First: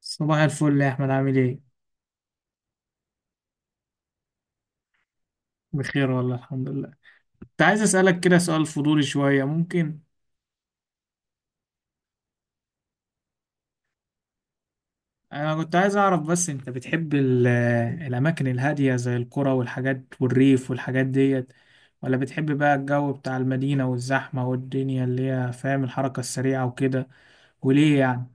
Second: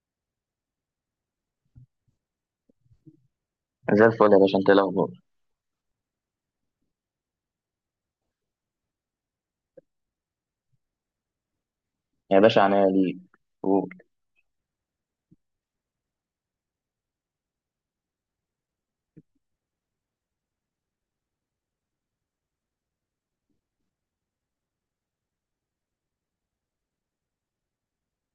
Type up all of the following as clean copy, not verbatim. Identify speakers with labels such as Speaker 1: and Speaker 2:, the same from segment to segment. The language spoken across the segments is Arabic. Speaker 1: صباح الفل يا احمد، عامل ايه؟
Speaker 2: زي الفل يا باشا، انت ايه الاخبار؟
Speaker 1: بخير والله، الحمد لله. كنت عايز اسالك كده سؤال فضولي شويه، ممكن؟
Speaker 2: يا باشا عناية ليك. و-
Speaker 1: انا كنت عايز اعرف بس، انت بتحب الاماكن الهاديه زي القرى والحاجات والريف والحاجات ديت، ولا بتحب بقى الجو بتاع المدينه والزحمه والدنيا اللي هي فاهم، الحركه السريعه وكده؟ وليه يعني؟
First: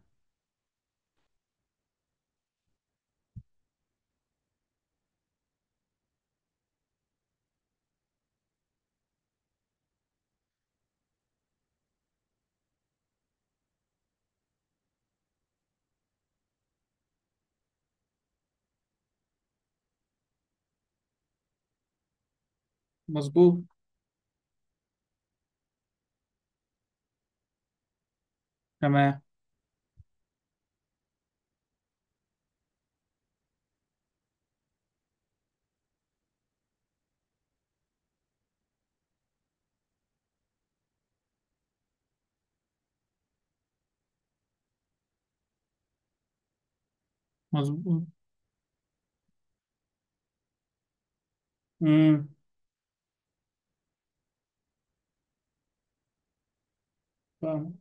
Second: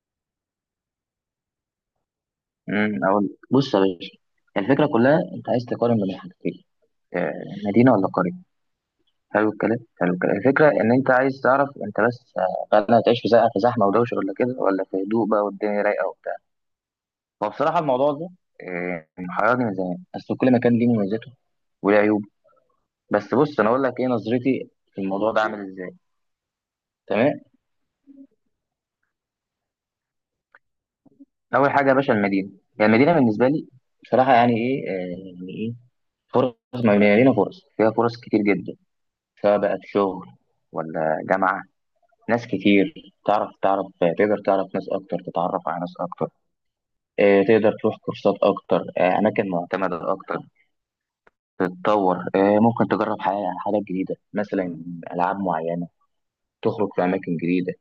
Speaker 2: اقول لك. بص يا باشا، الفكره كلها انت عايز تقارن بين حاجتين. آه، مدينه ولا قريه؟ حلو الكلام، حلو الكلام. الفكره ان انت عايز تعرف انت بس هل هتعيش في في زحمه ودوشه ولا كده، ولا في هدوء بقى والدنيا رايقه وبتاع. وبصراحه الموضوع ده محيرني من زمان، بس كل مكان ليه مميزاته وليه عيوبه. بس
Speaker 1: مظبوط.
Speaker 2: بص، انا اقول لك ايه نظرتي في الموضوع ده عامل ازاي. تمام.
Speaker 1: تمام.
Speaker 2: اول حاجه يا باشا، المدينه، يعني المدينه بالنسبه لي بصراحه يعني ايه، يعني ايه؟ فرص مبنية لينا، فرص فيها، فرص كتير جدا، سواء بقى في شغل ولا جامعة. ناس كتير، تعرف تعرف تقدر تعرف ناس أكتر، تتعرف على ناس أكتر. تقدر تروح
Speaker 1: مظبوط.
Speaker 2: كورسات أكتر، أماكن معتمدة أكتر، تتطور.
Speaker 1: امم.
Speaker 2: ممكن تجرب حاجات جديدة، مثلا ألعاب معينة، تخرج في أماكن جديدة.
Speaker 1: فاهم.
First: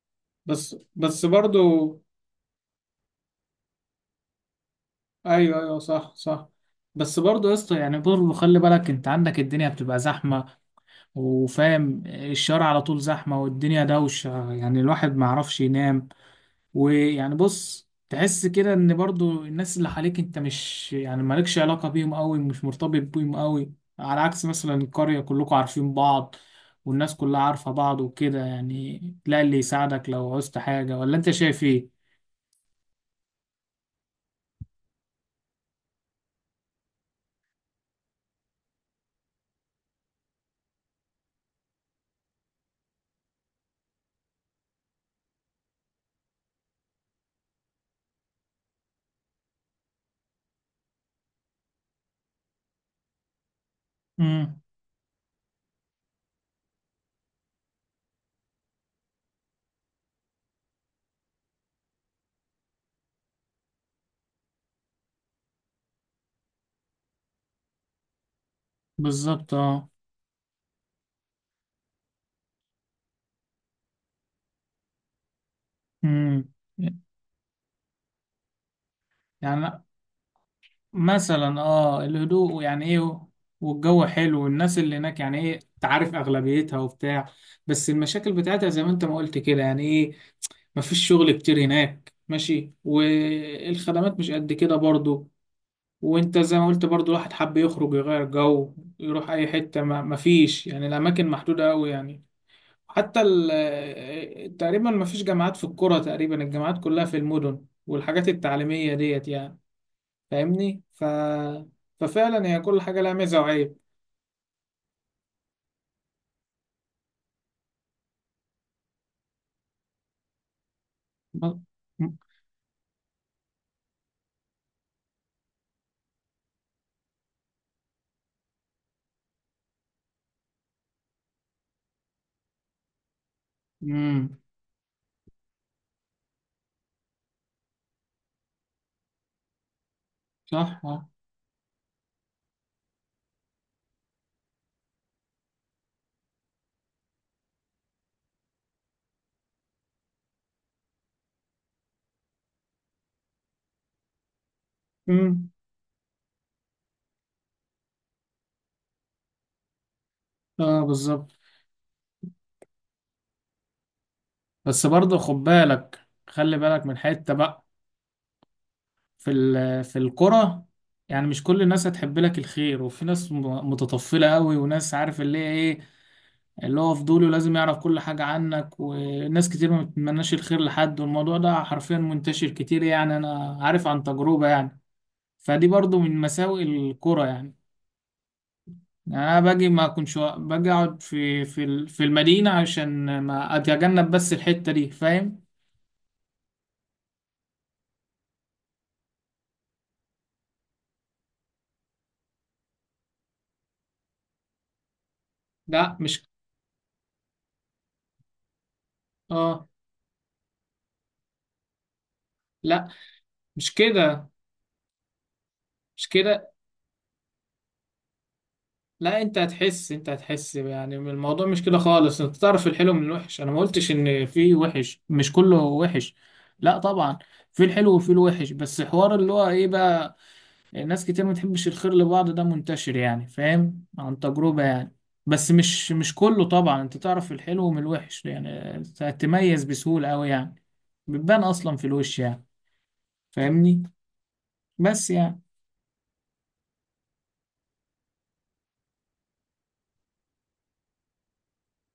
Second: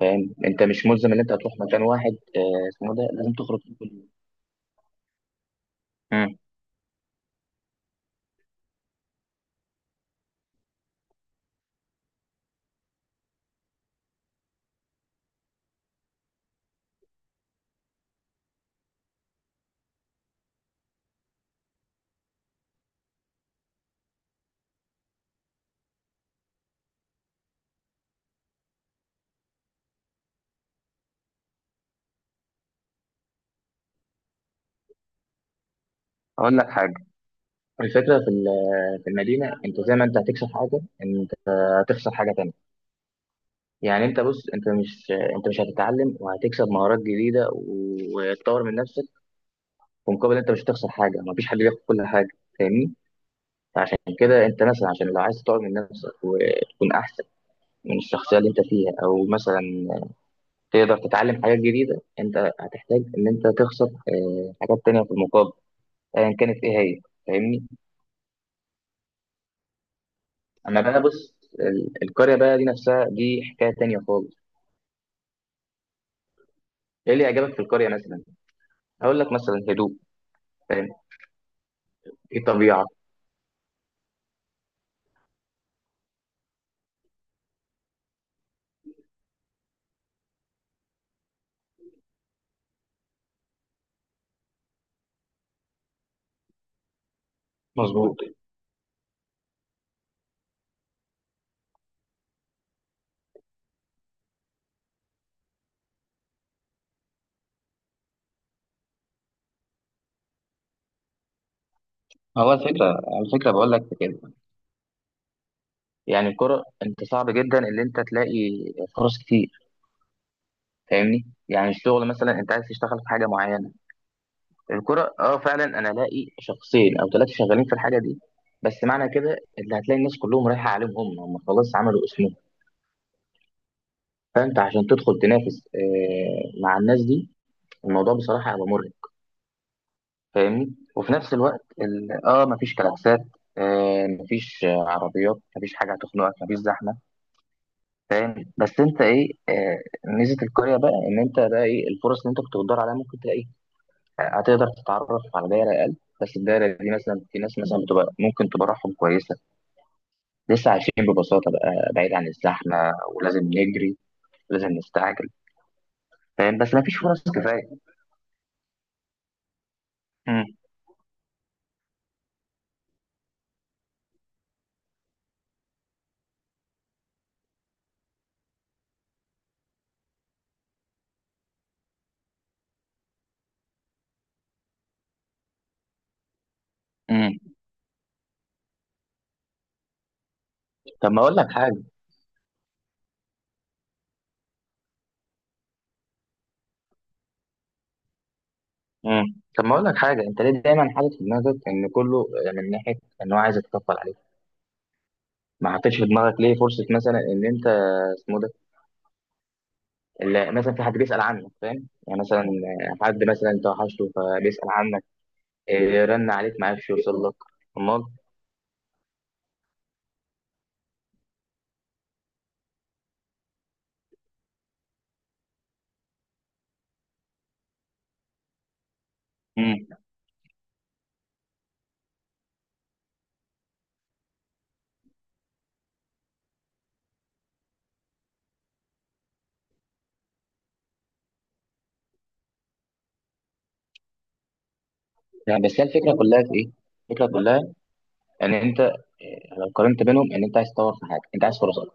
Speaker 2: فاهم؟ أنت
Speaker 1: بس
Speaker 2: مش ملزم إن
Speaker 1: بس
Speaker 2: أنت هتروح
Speaker 1: برضو.
Speaker 2: مكان واحد اسمه ده لازم تخرج كل يوم.
Speaker 1: ايوه، ايوه، صح،
Speaker 2: مم.
Speaker 1: صح. بس برضو يا اسطى، يعني برضو خلي بالك، انت عندك الدنيا بتبقى زحمه، وفاهم الشارع على طول زحمة والدنيا دوشة، يعني الواحد ما يعرفش ينام. ويعني بص، تحس كده ان برضو الناس اللي حواليك، انت مش يعني مالكش علاقة بيهم قوي، مش مرتبط بيهم قوي، على عكس مثلا القرية كلكم عارفين بعض. والناس كلها عارفة بعض وكده، يعني تلاقي اللي يساعدك لو عوزت حاجة، ولا انت شايف ايه؟
Speaker 2: أقول لك حاجة، الفكرة في في المدينة، أنت زي ما أنت هتكسب حاجة، أنت هتخسر حاجة تانية. يعني انت بص، انت مش هتتعلم وهتكسب مهارات جديده وتطور من نفسك ومقابل انت مش هتخسر حاجه. مفيش حد بياخد كل حاجه، فاهمني؟ فعشان كده
Speaker 1: امم.
Speaker 2: انت مثلا، عشان لو عايز تطور من نفسك وتكون احسن من الشخصيه اللي انت فيها، او مثلا تقدر تتعلم حاجات جديده، انت هتحتاج ان انت تخسر حاجات تانية في المقابل، ايا كانت ايه هي. فاهمني؟
Speaker 1: بالظبط، اه.
Speaker 2: اما بقى بص، القريه بقى دي نفسها دي حكايه تانية خالص.
Speaker 1: امم.
Speaker 2: ايه اللي عجبك في القريه مثلا؟ هقول لك مثلا
Speaker 1: يعني
Speaker 2: هدوء، فاهم؟
Speaker 1: مثلا اه
Speaker 2: في
Speaker 1: الهدوء يعني
Speaker 2: طبيعه.
Speaker 1: ايه، والجو حلو، والناس اللي هناك يعني ايه تعرف اغلبيتها وبتاع. بس المشاكل بتاعتها زي ما انت ما قلت كده، يعني ايه، مفيش شغل كتير هناك، ماشي، والخدمات مش قد كده برضو. وانت زي ما قلت برضو، الواحد حب يخرج
Speaker 2: مظبوط.
Speaker 1: يغير جو، يروح اي حتة، ما مفيش يعني، الاماكن محدودة قوي يعني. تقريبا مفيش جامعات في القرى، تقريبا الجامعات كلها في المدن، والحاجات التعليمية ديت يعني، فاهمني. ففعلا
Speaker 2: هو
Speaker 1: هي كل
Speaker 2: الفكرة
Speaker 1: حاجة لها
Speaker 2: على
Speaker 1: ميزة
Speaker 2: فكرة بقول
Speaker 1: وعيب.
Speaker 2: لك في كده، يعني الكرة انت صعب جدا ان انت تلاقي فرص كتير. فاهمني؟ يعني الشغل مثلا، انت عايز تشتغل في حاجة معينة، الكرة اه، فعلا انا الاقي شخصين او ثلاثة شغالين في الحاجة دي. بس معنى كده اللي هتلاقي الناس كلهم رايحة عليهم، هم هم خلاص عملوا اسمهم.
Speaker 1: امم.
Speaker 2: فانت عشان تدخل تنافس مع الناس دي، الموضوع بصراحة هيبقى مرهق. فاهمني؟
Speaker 1: صح، اه.
Speaker 2: وفي نفس الوقت مفيش كلاكسات، مفيش عربيات، مفيش حاجة هتخنقك، مفيش زحمة. فاهم؟ بس انت ايه، ميزه القريه بقى، ان انت بقى ايه الفرص اللي انت كنت بتدور عليها ممكن تلاقي. هتقدر تتعرف على
Speaker 1: امم.
Speaker 2: دايره اقل، بس الدايره دي مثلا في ناس مثلا بتبقى ممكن تبرحهم كويسه، لسه
Speaker 1: اه،
Speaker 2: عايشين
Speaker 1: بالظبط.
Speaker 2: ببساطه بقى، بعيد عن الزحمه ولازم نجري ولازم
Speaker 1: بس برضه
Speaker 2: نستعجل.
Speaker 1: خد بالك، خلي
Speaker 2: فاهم؟ بس ما
Speaker 1: بالك
Speaker 2: فيش
Speaker 1: من
Speaker 2: فرص
Speaker 1: حتة بقى
Speaker 2: كفايه.
Speaker 1: في
Speaker 2: مم.
Speaker 1: الكرة. يعني مش كل الناس هتحب لك الخير، وفي ناس متطفلة قوي، وناس عارف اللي هي ايه، اللي هو فضوله لازم يعرف كل حاجة عنك. وناس كتير ما بتتمناش الخير لحد، والموضوع ده حرفيا منتشر كتير، يعني انا عارف عن تجربة يعني. فدي برضه من مساوئ الكرة
Speaker 2: مم.
Speaker 1: يعني. يعني انا باجي ما اكونش باجي اقعد
Speaker 2: طب ما اقول لك حاجه
Speaker 1: في المدينه، عشان ما اتجنب بس الحته دي، فاهم.
Speaker 2: مم. طب ما اقول لك حاجه، انت ليه دايما حاطط في دماغك ان كله من ناحيه ان هو عايز يتكفل عليك؟ ما حطيتش
Speaker 1: لا
Speaker 2: في
Speaker 1: مش،
Speaker 2: دماغك ليه فرصه مثلا ان انت اسمه ده،
Speaker 1: اه،
Speaker 2: اللي مثلا في حد بيسأل عنك، فاهم؟ يعني مثلا
Speaker 1: لا
Speaker 2: حد مثلا انت
Speaker 1: مش
Speaker 2: وحشته
Speaker 1: كده،
Speaker 2: فبيسأل عنك،
Speaker 1: مش
Speaker 2: رن
Speaker 1: كده.
Speaker 2: عليك ما عرفش يوصل لك. امال.
Speaker 1: لا، انت هتحس، انت هتحس يعني من الموضوع، مش كده خالص، انت تعرف الحلو من الوحش، انا ما قلتش ان في وحش، مش كله وحش. لا طبعا. في الحلو وفي الوحش، بس حوار اللي هو ايه
Speaker 2: امم
Speaker 1: بقى، يعني ناس كتير ما تحبش الخير لبعض، ده منتشر يعني، فاهم، عن تجربة يعني. بس مش كله طبعا، انت تعرف الحلو من الوحش يعني، تميز بسهولة أوي يعني، بتبان أصلا في الوش يعني. فاهمني. بس يعني.
Speaker 2: يعني بس هي الفكره كلها في ايه، الفكره كلها ان انت لو قارنت بينهم، ان انت عايز تطور في حاجه، انت عايز فرص اكتر.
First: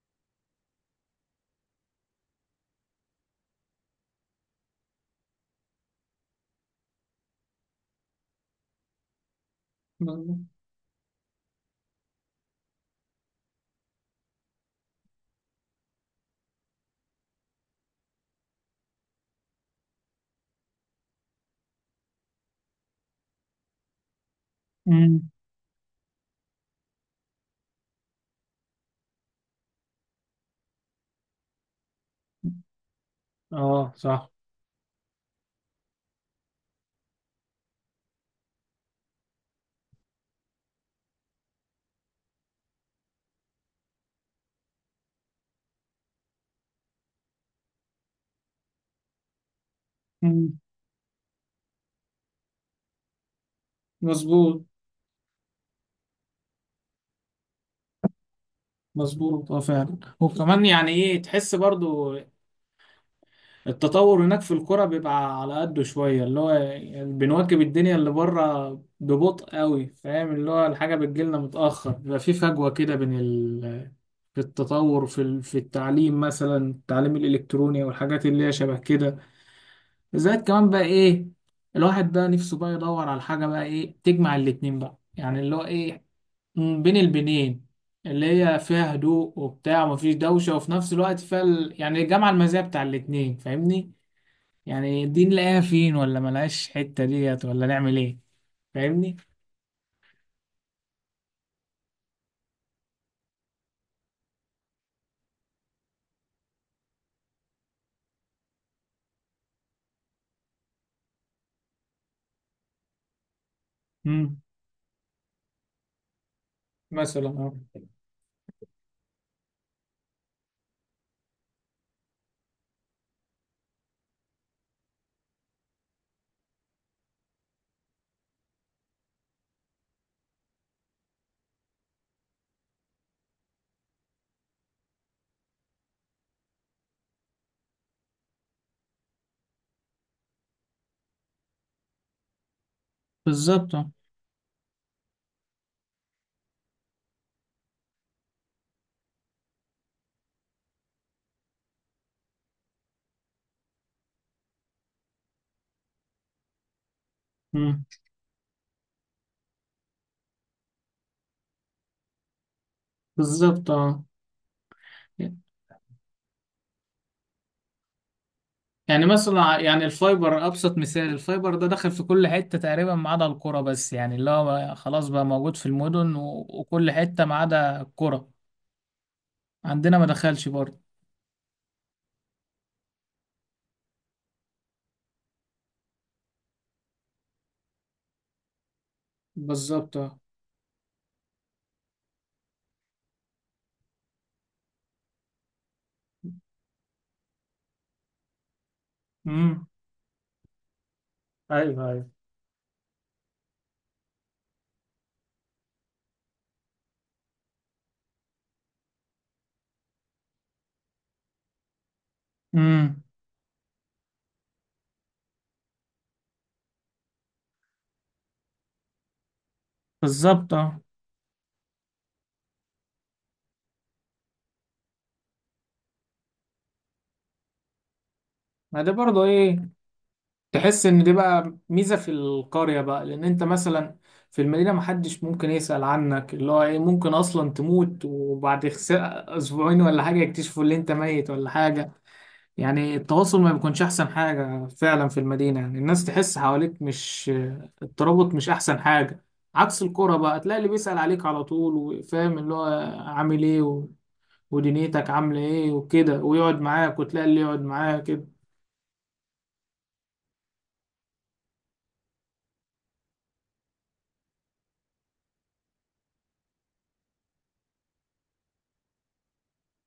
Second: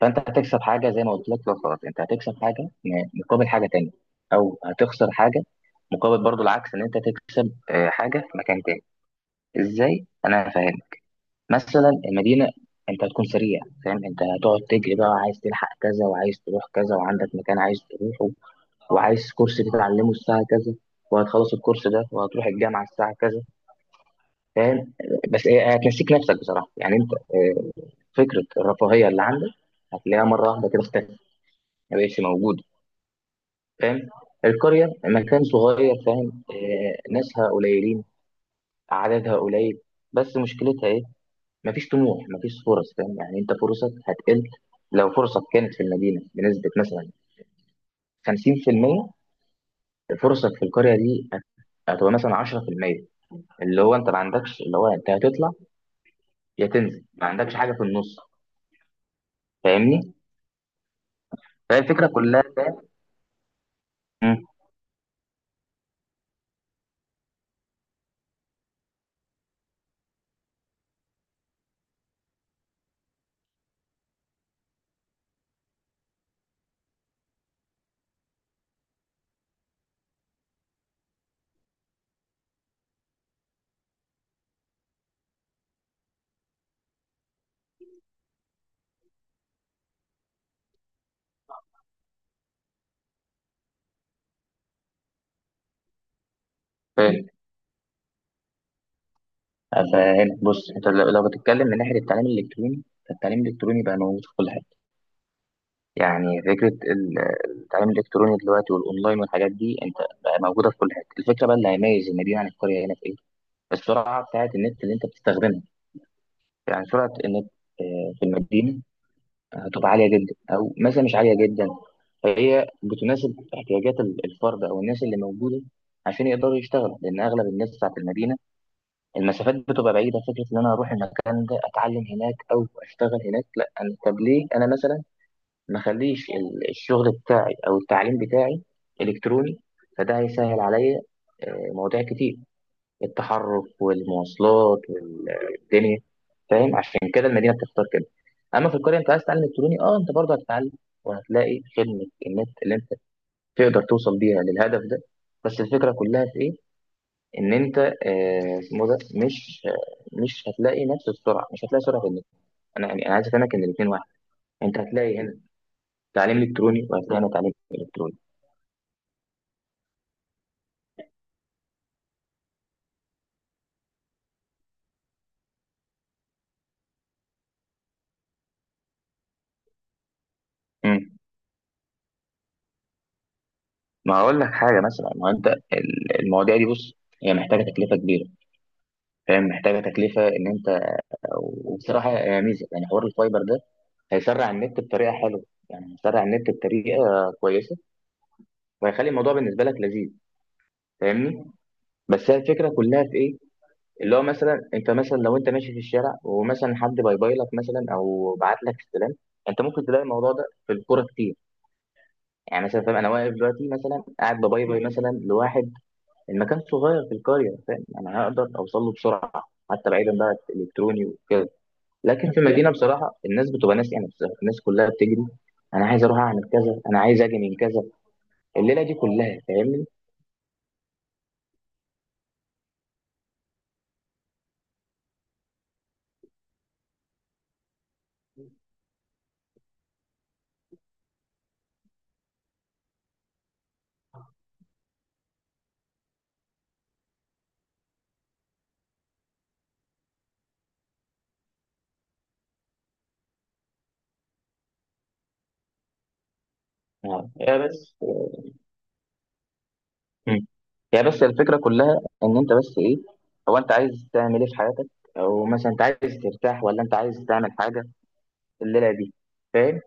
Speaker 2: فانت هتكسب حاجه زي ما قلت لك، لو فرص انت هتكسب حاجه مقابل حاجه تانية، او هتخسر حاجه مقابل، برضو العكس ان انت تكسب حاجه في مكان تاني. ازاي؟ انا فاهم. مثلا المدينه، انت هتكون سريع، فاهم؟ انت هتقعد تجري بقى، عايز تلحق كذا، وعايز تروح كذا، وعندك مكان عايز تروحه، وعايز كورس تتعلمه الساعه كذا، وهتخلص الكورس ده وهتروح الجامعه الساعه كذا. فاهم؟
Speaker 1: امم.
Speaker 2: بس هي هتنسيك نفسك بصراحه، يعني انت فكره الرفاهيه اللي عندك هتلاقيها مره واحده كده اختفت، ما بقتش موجوده.
Speaker 1: اه،
Speaker 2: فاهم؟
Speaker 1: صح.
Speaker 2: القريه مكان صغير، فاهم؟ ناسها قليلين، عددها قليل. بس مشكلتها ايه؟ مفيش طموح، مفيش فرص. فاهم؟ يعني انت فرصك هتقل، لو فرصك كانت في المدينه بنسبه مثلا 50%، فرصك
Speaker 1: امم.
Speaker 2: في القريه دي هتبقى مثلا 10%. اللي هو انت ما عندكش،
Speaker 1: مظبوط.
Speaker 2: اللي هو انت هتطلع يا تنزل، ما عندكش حاجه في النص.
Speaker 1: مظبوط، اه، فعلا.
Speaker 2: فاهمني؟
Speaker 1: وكمان يعني ايه، تحس
Speaker 2: فهي الفكره
Speaker 1: برضو
Speaker 2: كلها، فاهم؟
Speaker 1: التطور
Speaker 2: مم،
Speaker 1: هناك في الكرة بيبقى على قده شوية، اللي هو يعني بنواكب الدنيا اللي بره ببطء قوي، فاهم، اللي هو الحاجة بتجيلنا متأخر، بيبقى في فجوة كده في التطور في التعليم مثلا، التعليم الإلكتروني والحاجات اللي هي شبه كده. زائد كمان بقى إيه، الواحد بقى نفسه بقى يدور على حاجة بقى إيه تجمع الاتنين بقى، يعني اللي هو إيه، بين البنين، اللي هي فيها هدوء وبتاع، ومفيش دوشة، وفي نفس الوقت فيها ال... يعني جمع المزايا بتاع الاتنين، فاهمني. يعني دي نلاقيها فين، ولا ملهاش حتة
Speaker 2: فاهم؟
Speaker 1: ديت، ولا نعمل ايه؟ فاهمني.
Speaker 2: فهنا بص، انت لو بتتكلم من ناحيه التعليم الالكتروني، فالتعليم الالكتروني بقى موجود في كل حته. يعني فكره التعليم الالكتروني دلوقتي والاونلاين والحاجات دي انت، بقى موجوده في كل حته. الفكره بقى اللي هيميز المدينه عن القريه هنا في ايه؟ السرعه
Speaker 1: امم.
Speaker 2: بتاعت النت اللي انت بتستخدمها. يعني سرعه
Speaker 1: مثلا
Speaker 2: النت
Speaker 1: اه.
Speaker 2: في المدينه هتبقى عاليه جدا، او مثلا مش عاليه جدا. فهي بتناسب احتياجات الفرد او الناس اللي موجوده عشان يقدروا يشتغلوا، لان اغلب الناس بتاعت المدينه المسافات بتبقى بعيده. فكره ان انا اروح المكان ده اتعلم هناك او اشتغل هناك، لا أنا- طب ليه انا مثلا ما اخليش الشغل بتاعي او التعليم بتاعي الكتروني؟ فده هيسهل عليا مواضيع كتير، التحرك
Speaker 1: بالظبط، اه.
Speaker 2: والمواصلات والدنيا. فاهم؟ عشان كده المدينه بتختار كده. اما في القريه، انت عايز تتعلم الكتروني، انت برضه هتتعلم، وهتلاقي خدمه النت اللي انت تقدر توصل بيها للهدف ده. بس الفكره كلها في ايه، ان انت
Speaker 1: امم.
Speaker 2: اسمه ده مش هتلاقي نفس السرعه، مش هتلاقي سرعه في النت. انا يعني، انا عايز افهمك ان
Speaker 1: بالظبط،
Speaker 2: الاثنين
Speaker 1: اه.
Speaker 2: واحد. انت هتلاقي هنا تعليم الكتروني، وهتلاقي هنا تعليم الكتروني.
Speaker 1: يعني مثلا، يعني الفايبر ابسط مثال، الفايبر ده دخل في كل حتة تقريبا ما عدا القرى، بس يعني اللي هو خلاص بقى موجود في المدن وكل حتة ما عدا القرى، عندنا ما دخلش برضه.
Speaker 2: امم ما هقول لك حاجه مثلا، ما هو انت المواضيع دي بص، هي محتاجه تكلفه كبيره، فاهم؟ محتاجه
Speaker 1: بالظبط، اه.
Speaker 2: تكلفه ان انت، وبصراحه يا ميزه، يعني حوار الفايبر ده هيسرع النت بطريقه حلوه، يعني هيسرع النت بطريقه كويسه، وهيخلي الموضوع بالنسبه
Speaker 1: امم.
Speaker 2: لك لذيذ. فاهمني؟
Speaker 1: ايوه، ايوه.
Speaker 2: بس هي الفكره كلها في ايه، اللي هو مثلا انت، مثلا لو انت ماشي في الشارع ومثلا حد باي باي لك مثلا، او بعت لك استلام، انت ممكن تلاقي الموضوع ده في الكوره كتير. يعني مثلا، فاهم؟
Speaker 1: امم.
Speaker 2: انا واقف دلوقتي مثلا، قاعد بباي باي مثلا لواحد، المكان صغير في القريه، فاهم؟ انا هقدر اوصل له بسرعه، حتى بعيدا بقى
Speaker 1: بالظبط، اه.
Speaker 2: الكتروني وكده. لكن في المدينه بصراحه الناس بتبقى ناس يعني، بصراحة الناس كلها بتجري. انا عايز اروح اعمل كذا، انا عايز اجي من كذا،
Speaker 1: ما
Speaker 2: الليله
Speaker 1: ده
Speaker 2: دي
Speaker 1: برضه
Speaker 2: كلها.
Speaker 1: ايه،
Speaker 2: فاهمني؟
Speaker 1: تحس ان دي بقى ميزه في القريه بقى، لان انت مثلا في المدينه محدش ممكن يسال عنك، اللي هو ايه، ممكن اصلا تموت وبعد اسبوعين ولا حاجه يكتشفوا ان انت ميت ولا حاجه. يعني التواصل ما بيكونش احسن حاجه فعلا في المدينه، يعني الناس تحس حواليك مش، الترابط مش احسن حاجه. عكس القرى بقى، تلاقي اللي بيسال عليك على طول، وفاهم اللي هو عامل ايه ودنيتك عامله ايه وكده، ويقعد معاك، وتلاقي
Speaker 2: آه.
Speaker 1: اللي
Speaker 2: هي
Speaker 1: يقعد
Speaker 2: بس
Speaker 1: معاك كده.
Speaker 2: مم. هي بس الفكره كلها ان انت بس ايه، هو انت عايز تعمل ايه في حياتك، او مثلا انت عايز ترتاح، ولا انت عايز تعمل حاجه الليله دي. فاهم؟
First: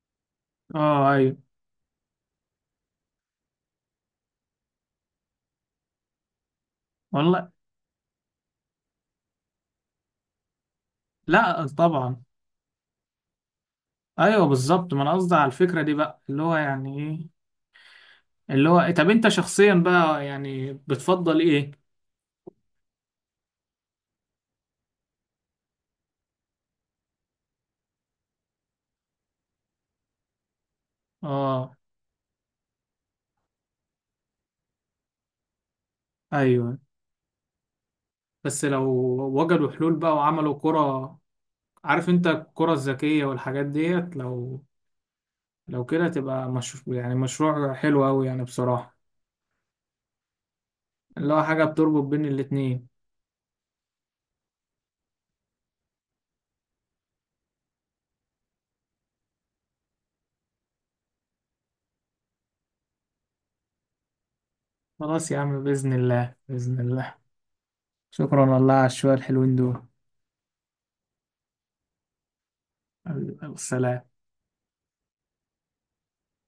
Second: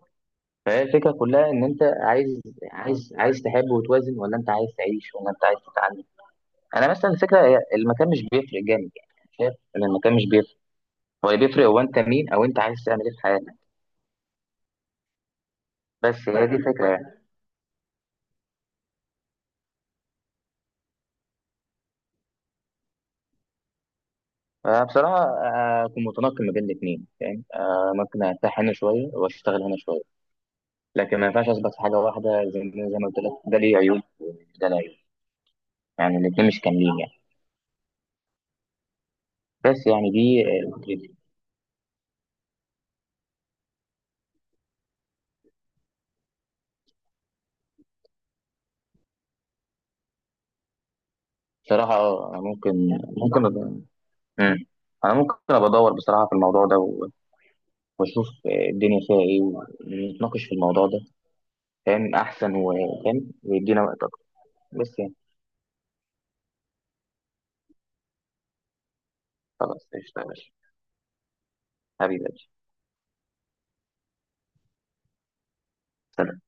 Speaker 2: فهي
Speaker 1: اه،
Speaker 2: الفكره
Speaker 1: ايوه.
Speaker 2: كلها ان انت عايز تحب وتوازن، ولا انت عايز تعيش، ولا انت عايز تتعلم. انا مثلا الفكره
Speaker 1: والله.
Speaker 2: هي المكان مش بيفرق جامد، يعني شايف ان المكان مش بيفرق. هو اللي بيفرق
Speaker 1: لا
Speaker 2: هو انت
Speaker 1: طبعا.
Speaker 2: مين، او انت عايز تعمل ايه في حياتك.
Speaker 1: ايوه بالظبط، ما انا قصدي على الفكره دي بقى،
Speaker 2: بس
Speaker 1: اللي
Speaker 2: هي دي
Speaker 1: هو
Speaker 2: الفكره
Speaker 1: يعني
Speaker 2: يعني.
Speaker 1: ايه، اللي هو إيه؟ طب انت شخصيا بقى يعني بتفضل ايه؟
Speaker 2: بصراحه اكون متنقل ما بين الاثنين، فاهم؟ ممكن ارتاح هنا شويه، واشتغل هنا شويه. لكن ما ينفعش اثبت
Speaker 1: اه،
Speaker 2: في حاجه واحده، زي ما قلت لك، ده ليه عيوب وده ليه عيوب. يعني الاثنين مش
Speaker 1: ايوه.
Speaker 2: كاملين يعني.
Speaker 1: بس لو وجدوا
Speaker 2: بس
Speaker 1: حلول
Speaker 2: يعني
Speaker 1: بقى
Speaker 2: دي
Speaker 1: وعملوا
Speaker 2: فكرتي.
Speaker 1: كرة، عارف انت الكرة الذكيه والحاجات ديت، لو لو كده تبقى مش يعني مشروع حلو قوي يعني بصراحه، اللي هو حاجه
Speaker 2: بصراحه
Speaker 1: بتربط بين
Speaker 2: انا
Speaker 1: الاتنين.
Speaker 2: ممكن، ممكن أبقى- مم. انا ممكن ابقى ادور بصراحه في الموضوع ده واشوف الدنيا فيها ايه، ونتناقش في الموضوع ده. فاهم احسن، وفاهم ويدينا وقت اكتر. بس يعني،
Speaker 1: خلاص يا عم، باذن الله، باذن الله. شكرا والله على الشويه الحلوين دول.
Speaker 2: خلاص، اشتغل حبيبي.
Speaker 1: السلام.
Speaker 2: سلام.